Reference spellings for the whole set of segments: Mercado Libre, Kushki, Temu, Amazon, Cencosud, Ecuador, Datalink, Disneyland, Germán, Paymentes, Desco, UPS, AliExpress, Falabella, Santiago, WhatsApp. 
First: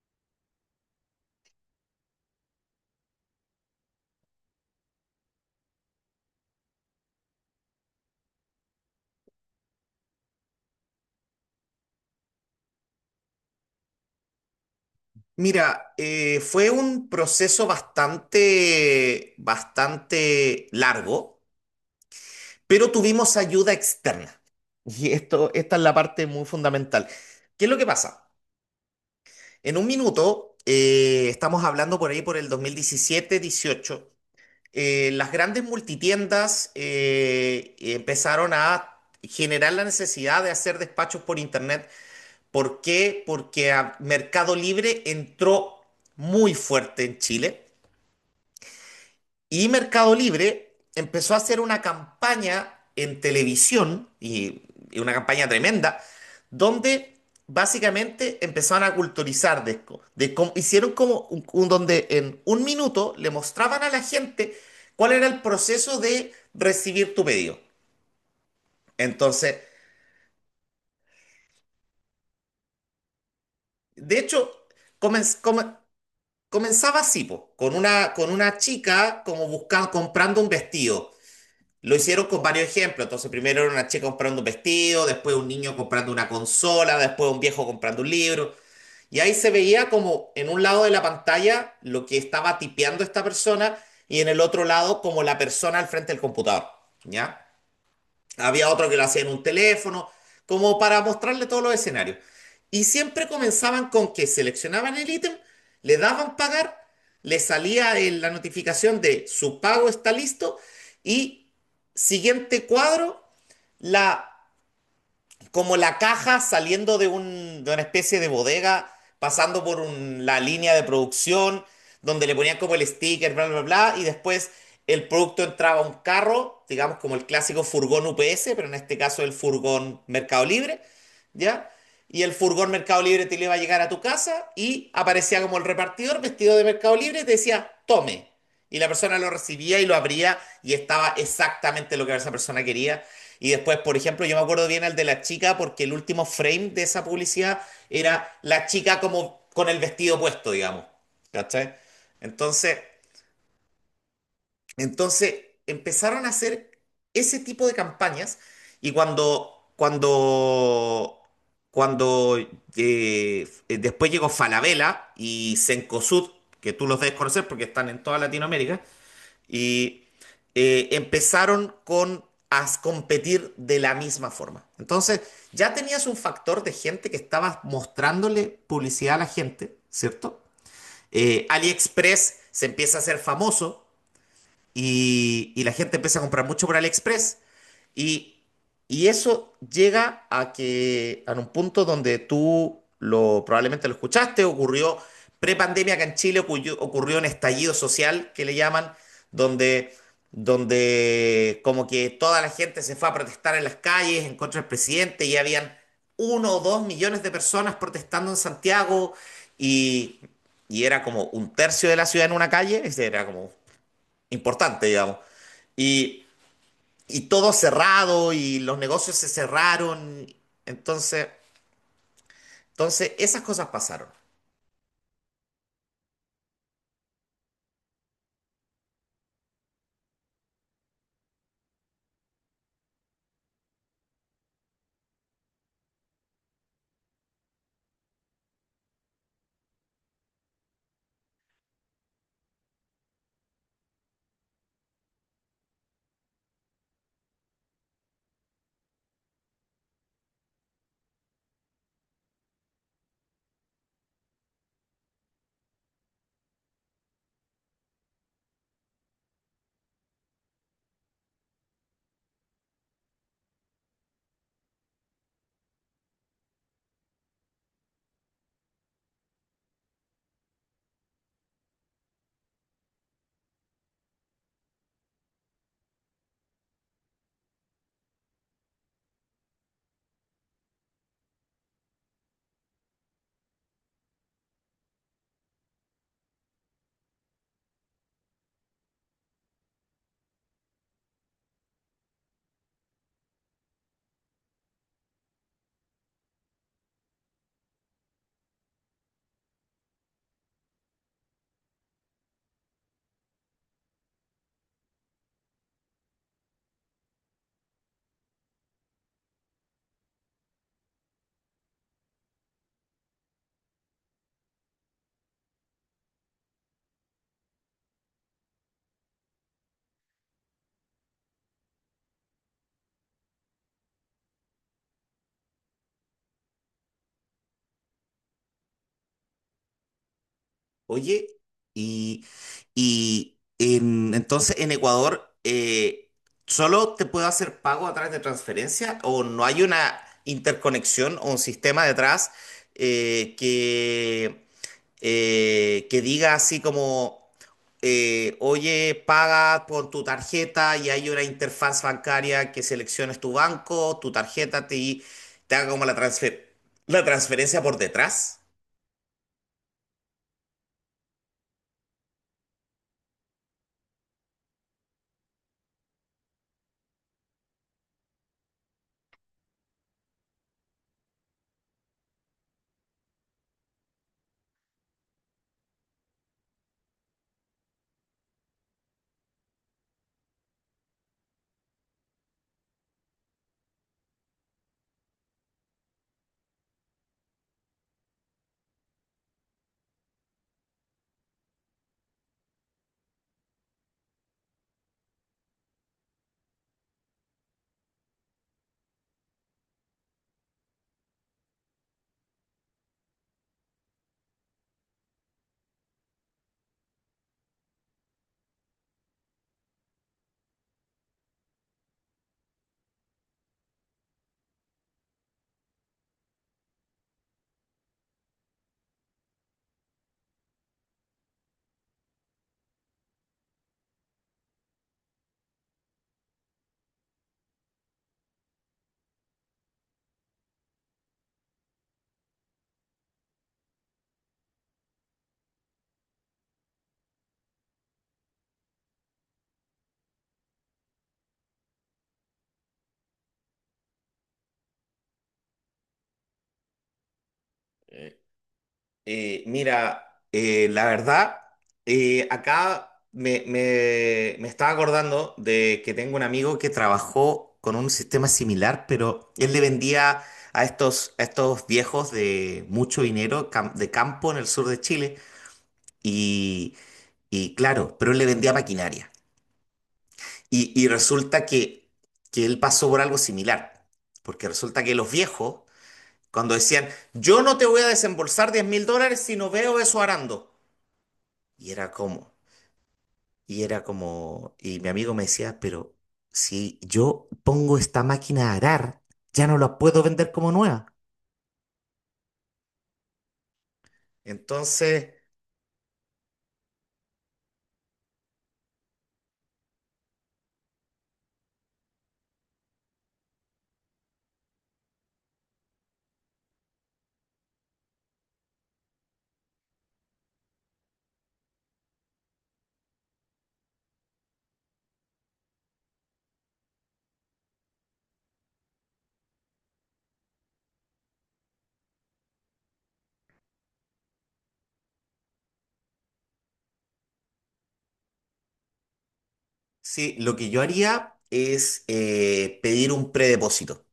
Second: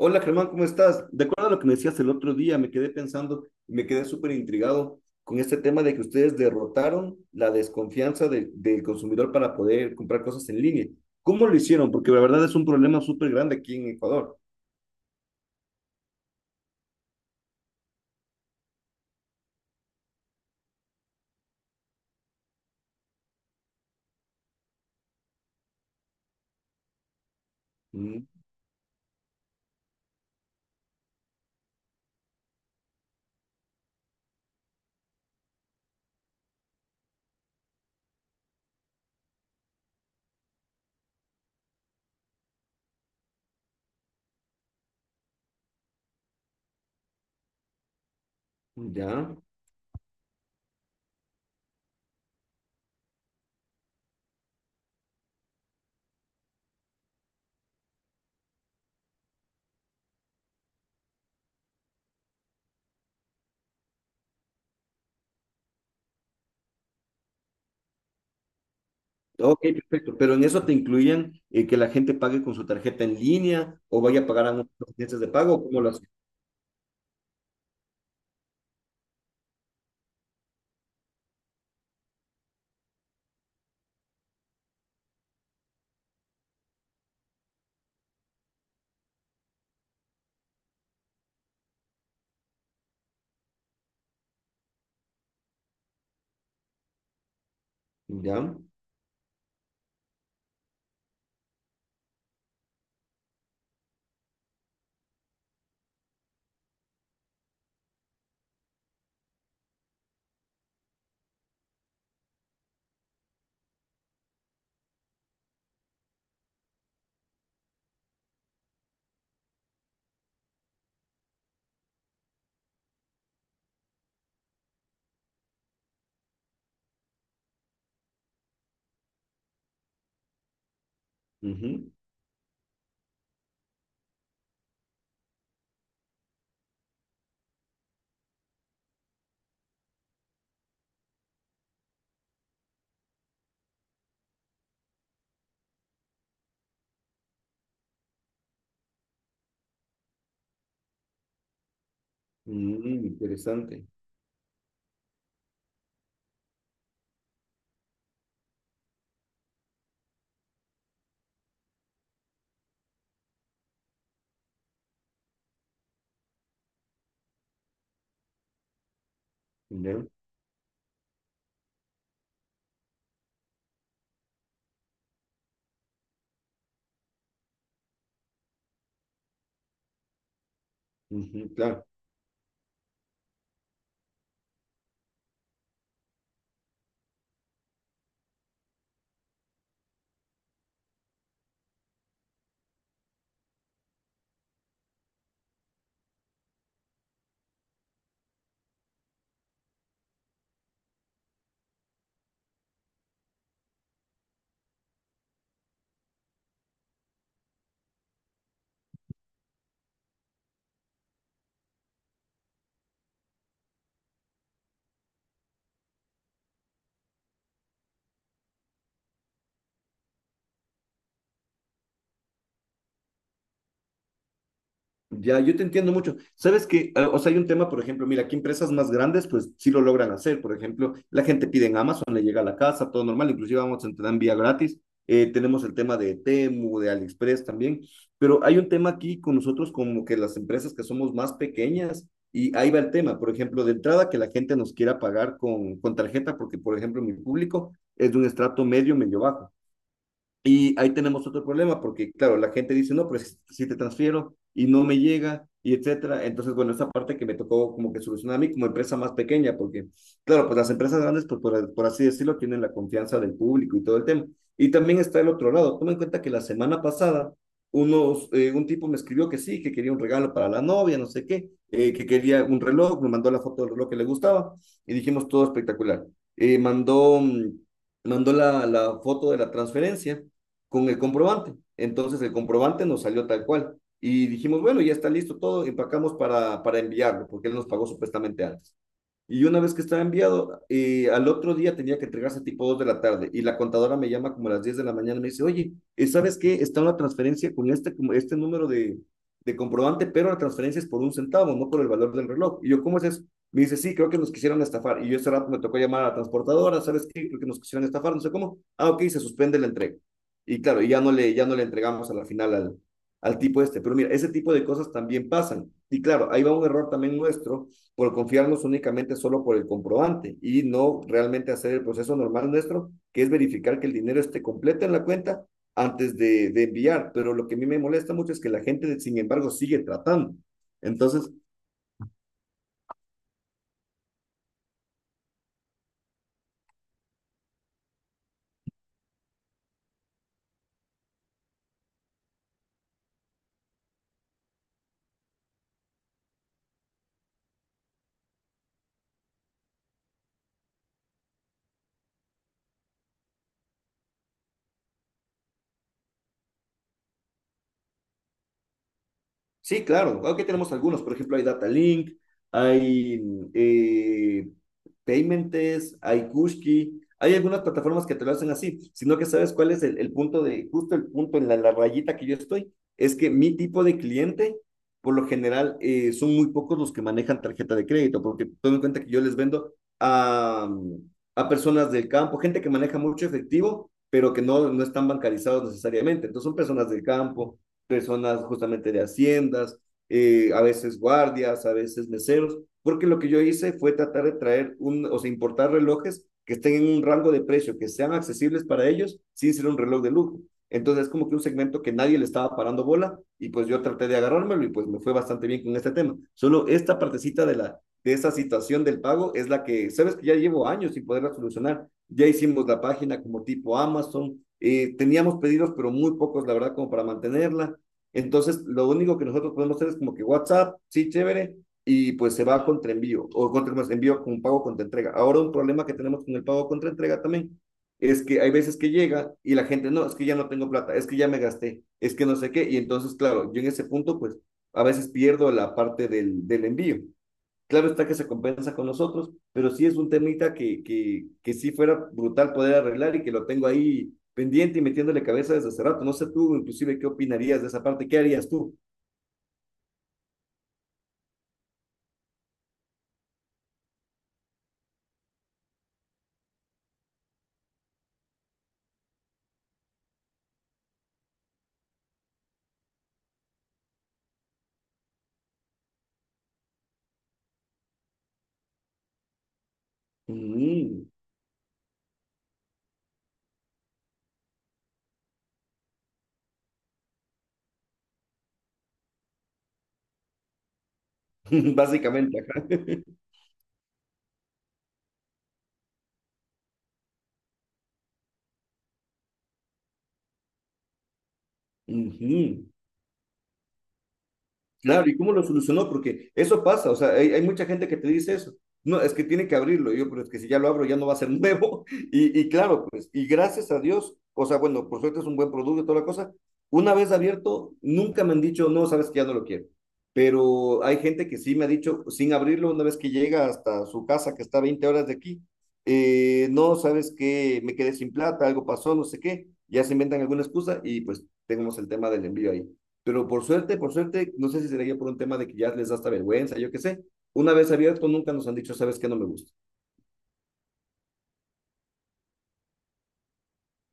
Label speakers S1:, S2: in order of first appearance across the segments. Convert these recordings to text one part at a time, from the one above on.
S1: Hola Germán, ¿cómo estás? De acuerdo a lo que me decías el otro día, me quedé pensando, me quedé súper intrigado con este tema de que ustedes derrotaron la desconfianza del consumidor para poder comprar cosas en línea. ¿Cómo lo hicieron? Porque la verdad es un problema súper grande aquí en Ecuador.
S2: Mira, fue un proceso bastante largo, pero tuvimos ayuda externa. Y esto, esta es la parte muy fundamental. ¿Qué es lo que
S1: Mm,
S2: pasa? En un minuto, estamos hablando por ahí por el 2017-18, las grandes multitiendas empezaron a generar la necesidad de hacer despachos por internet. ¿Por qué? Porque a Mercado Libre entró muy fuerte en Chile.
S1: ya.
S2: Y Mercado Libre empezó a hacer una campaña en televisión, y una campaña tremenda, donde básicamente empezaron a culturizar Desco. De cómo- hicieron como un- donde en un minuto le mostraban a la gente cuál era el proceso de recibir tu pedido. Entonces,
S1: Ok, perfecto. Pero en eso te incluían que la gente pague con su tarjeta en línea o
S2: de
S1: vaya a pagar
S2: hecho,
S1: a unas agencias de
S2: comenz-
S1: pago,
S2: come-
S1: ¿cómo lo hacen?
S2: comenzaba así, po, con una chica como buscando, comprando un vestido. Lo hicieron con varios ejemplos. Entonces, primero era una chica comprando un vestido, después un niño comprando una consola, después un viejo comprando un libro. Y ahí se veía como en un lado de la pantalla lo que estaba tipeando esta persona y en el otro lado como la persona al frente del computador. ¿Ya?
S1: Ya.
S2: Había otro que lo hacía en un teléfono, como para mostrarle todos los escenarios. Y siempre comenzaban con que seleccionaban el ítem, le daban pagar, le salía el- la notificación de su pago está listo y siguiente cuadro, la como la caja saliendo de, un, de una especie de bodega, pasando por un- la línea de producción, donde le ponían como el sticker, bla, bla, bla, y después el producto entraba a un carro, digamos como el clásico furgón UPS, pero en este caso el furgón Mercado Libre, ¿ya?
S1: Ujú.
S2: Y el furgón Mercado Libre te le iba a llegar a tu casa y aparecía como el repartidor vestido de Mercado Libre y te decía, tome. Y la persona lo recibía y lo abría y estaba exactamente lo que esa persona quería y después, por ejemplo, yo me acuerdo bien al de la chica porque el último frame de esa publicidad era la chica como con el vestido puesto, digamos. ¿Cachai? Entonces,
S1: Mm, interesante.
S2: entonces empezaron a hacer ese tipo de campañas y cuando después llegó Falabella y Cencosud, que tú los debes conocer porque están en toda Latinoamérica,
S1: Ya.
S2: y empezaron con a competir de la misma forma. Entonces, ya tenías un factor de gente que estaba mostrándole publicidad a la gente, ¿cierto?
S1: Ujú, claro.
S2: AliExpress se empieza a hacer famoso y la gente empieza a comprar mucho por AliExpress. Y, y eso llega a que, a un punto donde tú lo, probablemente lo escuchaste, ocurrió prepandemia acá en Chile, ocurrió un estallido social que le llaman, donde, donde como que toda la gente se fue a protestar en las calles en contra del presidente y habían uno o dos millones de personas protestando en Santiago y, y era como un tercio de la ciudad en una calle, ese era como importante, digamos. Y, y todo cerrado y los negocios se cerraron. Entonces, entonces esas cosas pasaron.
S1: Ya, yo te entiendo mucho. Sabes que, o sea, hay un tema, por ejemplo, mira, aquí empresas más grandes, pues sí lo logran hacer. Por ejemplo, la gente pide en Amazon, le llega a la casa, todo normal, inclusive Amazon te da envía gratis. Tenemos el tema de Temu, de AliExpress también, pero hay un tema aquí con nosotros como que las empresas que somos más pequeñas y ahí va el tema, por ejemplo, de entrada que la gente nos quiera pagar con tarjeta, porque por ejemplo mi público es de un estrato medio, medio bajo. Y ahí tenemos otro problema, porque claro, la gente dice, no, pero si, si te transfiero y no me llega, y etcétera. Entonces, bueno, esa parte que me tocó como que solucionar a mí como empresa más pequeña, porque claro, pues las empresas grandes, pues por así decirlo, tienen la confianza del público y todo el tema. Y también está el otro lado. Toma en cuenta que la semana pasada, un tipo me escribió que sí, que quería un regalo para la novia, no sé qué, que quería un reloj, me mandó la foto del reloj que le gustaba y dijimos todo espectacular. Eh, mandó, mm, mandó la foto de la transferencia con el comprobante. Entonces el comprobante nos salió tal cual. Y dijimos, bueno, ya está listo todo, empacamos para enviarlo, porque él nos pagó supuestamente antes. Y una vez que estaba enviado, al otro día tenía que entregarse tipo 2 de la tarde y la contadora me llama como a las 10 de la mañana y me dice, oye, ¿sabes qué? Está una transferencia con este número de comprobante, pero la transferencia es por un centavo, no por el valor del reloj. Y yo, ¿cómo es eso? Me dice, sí, creo que nos quisieron estafar. Y yo ese rato me tocó llamar a la transportadora, ¿sabes qué? Creo que nos quisieron estafar, no sé cómo. Ah, ok, se suspende la entrega. Y claro, y ya no le entregamos a la final al tipo este. Pero mira, ese tipo de cosas también pasan. Y claro, ahí va un error también nuestro por confiarnos únicamente solo por el comprobante y no realmente hacer el proceso normal nuestro, que es verificar que el dinero esté completo en la cuenta antes de enviar. Pero lo que a mí me molesta mucho es que la gente, sin embargo, sigue tratando.
S2: Oye,
S1: Entonces,
S2: y, entonces en Ecuador, ¿solo te puedo hacer pago a través de transferencia o no hay una interconexión o un sistema detrás eh, que que diga así como, oye, paga con tu tarjeta y hay una interfaz bancaria que selecciones tu banco, tu tarjeta te, te haga como la la transferencia por detrás?
S1: Sí, claro. Aquí tenemos algunos. Por ejemplo, hay Datalink, hay eh, Paymentes, hay Kushki. Hay algunas plataformas que te lo hacen así, sino que sabes cuál es el punto de, justo el punto en la rayita que yo estoy, es que mi tipo de cliente, por lo general, son muy pocos los que manejan tarjeta de crédito, porque tomen en cuenta que yo les vendo a, a personas del campo, gente que maneja mucho efectivo, pero que no, no están bancarizados necesariamente. Entonces son personas del campo, personas justamente de haciendas, a veces guardias, a veces meseros, porque lo que yo hice fue tratar de traer, o sea, importar relojes que estén en un rango de precio, que sean accesibles para ellos sin ser un reloj de lujo. Entonces es como que un segmento que nadie le estaba parando bola y pues yo traté de agarrármelo y pues me fue bastante bien con este tema. Solo esta partecita de esa situación del pago es la que, sabes que ya llevo años sin poderla solucionar. Ya hicimos la página como tipo Amazon, teníamos pedidos pero muy pocos la verdad como para mantenerla. Entonces, lo único que nosotros podemos hacer es como que WhatsApp, sí, chévere, y pues se va contra envío, o contra más envío con pago contra entrega. Ahora un problema que tenemos con el pago contra entrega también es que hay veces que llega y la gente, no, es que ya no tengo plata, es que ya me gasté, es que no sé qué, y entonces, claro, yo en ese punto, pues a veces pierdo la parte del envío. Claro está que se compensa con nosotros, pero sí es un temita que sí fuera brutal poder arreglar y que lo tengo ahí pendiente y metiéndole cabeza desde hace rato. No sé tú, inclusive, qué opinarías de esa parte, qué harías tú.
S2: Mira, la verdad, acá me estaba acordando de que tengo un amigo que trabajó con un sistema similar, pero él le vendía a a estos viejos de mucho dinero de campo en el sur de Chile y, y claro, pero él le vendía maquinaria. Y
S1: Mm.
S2: resulta que él pasó por algo similar, porque resulta que los viejos, cuando decían, yo no te voy a desembolsar 10 mil dólares si no veo eso arando. Y era como,
S1: Básicamente, ajá.
S2: y era como, y mi amigo me decía, pero si yo pongo esta máquina a arar, ya no la puedo vender como nueva.
S1: Ujú. Claro,
S2: Entonces,
S1: ¿y cómo lo solucionó? Porque eso pasa, o sea, hay mucha gente que te dice eso. No, es que tiene que abrirlo. Y yo, pero es que si ya lo abro ya no va a ser nuevo. Y claro, pues, y gracias a Dios, o sea, bueno, por suerte es un buen producto y toda la cosa. Una vez abierto, nunca me han dicho, no, sabes que ya no lo quiero. Pero hay gente que sí me ha dicho, sin abrirlo, una vez que llega hasta su casa, que está a 20 horas de aquí, no, sabes que me quedé sin plata, algo pasó, no sé qué. Ya se inventan alguna excusa y pues tenemos el tema del envío ahí. Pero por suerte, no sé si sería por un tema de que ya les da hasta vergüenza, yo qué sé. Una vez abierto, nunca nos han dicho, ¿sabes qué? No me gusta.
S2: sí, lo que yo haría es pedir un predepósito.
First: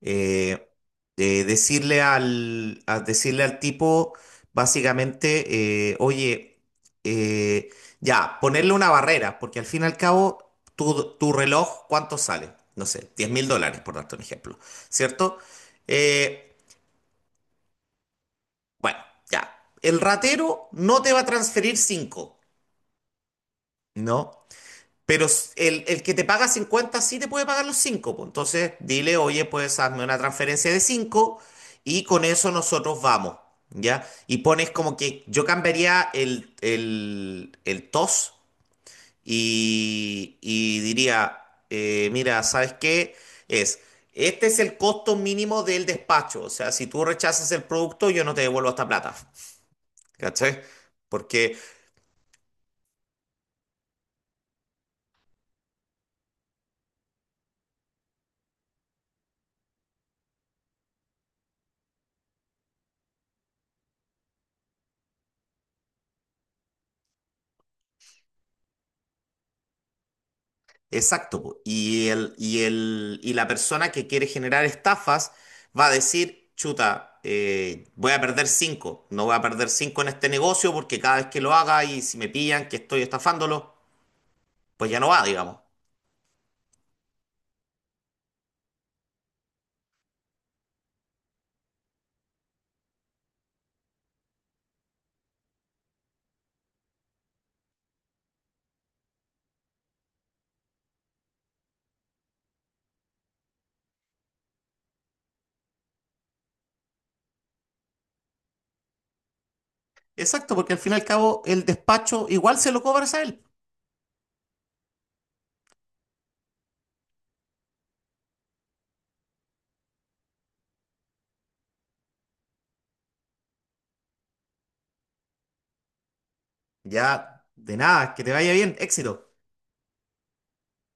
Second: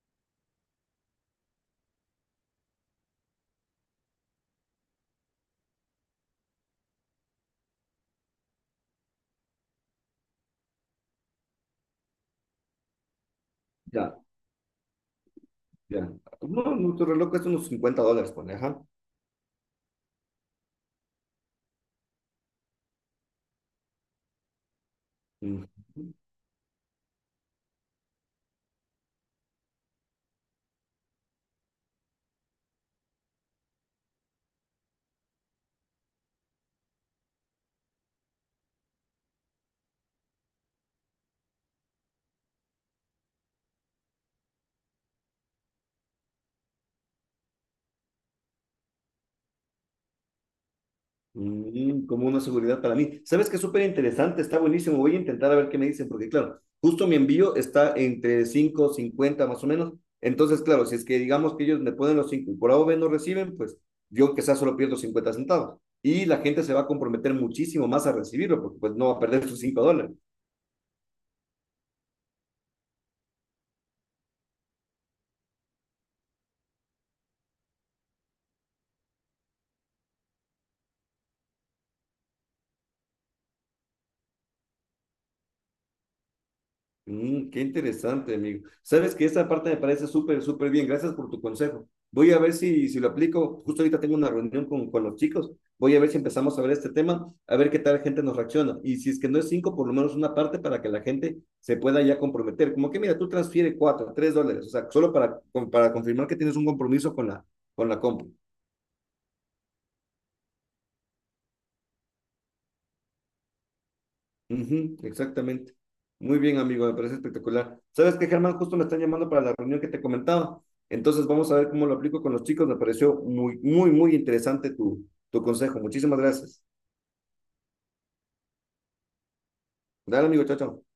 S2: eh, Decirle al, a decirle al tipo, básicamente, oye, eh, ya, ponerle una barrera, porque al fin y al cabo, tu reloj, ¿cuánto sale? No sé, 10 mil dólares, por darte
S1: Ya,
S2: un ejemplo, ¿cierto?
S1: ya.
S2: Eh,
S1: No, nuestro reloj cuesta unos $50, pone, ajá.
S2: bueno, ya, el ratero no te va a transferir cinco, ¿no? Pero
S1: Mm.
S2: el que te paga 50 sí te puede pagar los 5. Entonces dile, oye, pues hazme una transferencia de 5 y con eso nosotros vamos. ¿Ya? Y pones como que yo cambiaría el TOS y diría, mira, ¿sabes qué? Es, este es el costo mínimo del despacho. O sea, si tú rechazas el producto, yo no te devuelvo esta plata. ¿Cachai? Porque
S1: Como una seguridad para mí. ¿Sabes que es súper interesante? Está buenísimo. Voy a intentar a ver qué me dicen, porque claro, justo mi envío está entre 5 50 más o menos. Entonces, claro, si es que digamos que ellos me ponen los 5 y por A o B no reciben, pues yo quizás solo pierdo 50 centavos. Y la gente se va a comprometer muchísimo más a recibirlo, porque pues no va a perder sus $5.
S2: exacto, po. Y el, y el, y la persona que quiere generar estafas va a decir, chuta, voy a perder cinco, no voy a perder cinco en este negocio porque cada vez que lo haga y si me pillan que estoy estafándolo, pues ya no va, digamos.
S1: Qué interesante, amigo. Sabes que esa parte me parece súper, súper bien. Gracias por tu consejo. Voy a ver si, si lo aplico. Justo ahorita tengo una reunión con los chicos. Voy a ver si empezamos a ver este tema, a ver qué tal gente nos reacciona. Y si es que no es cinco, por lo menos una parte para que la gente se pueda ya comprometer. Como que, mira, tú transfiere cuatro, tres dólares. O sea, solo para confirmar que tienes un compromiso con la compra.
S2: Exacto, porque al fin y al cabo el despacho igual se lo cobras a él.
S1: Ujú, exactamente. Muy bien, amigo, me parece espectacular. ¿Sabes qué, Germán? Justo me están llamando para la reunión que te comentaba. Entonces vamos a ver cómo lo aplico con los chicos. Me pareció muy, muy, muy interesante tu, tu consejo. Muchísimas gracias.
S2: Ya, de nada, que te vaya bien, éxito.
S1: Dale, amigo, chao, chao.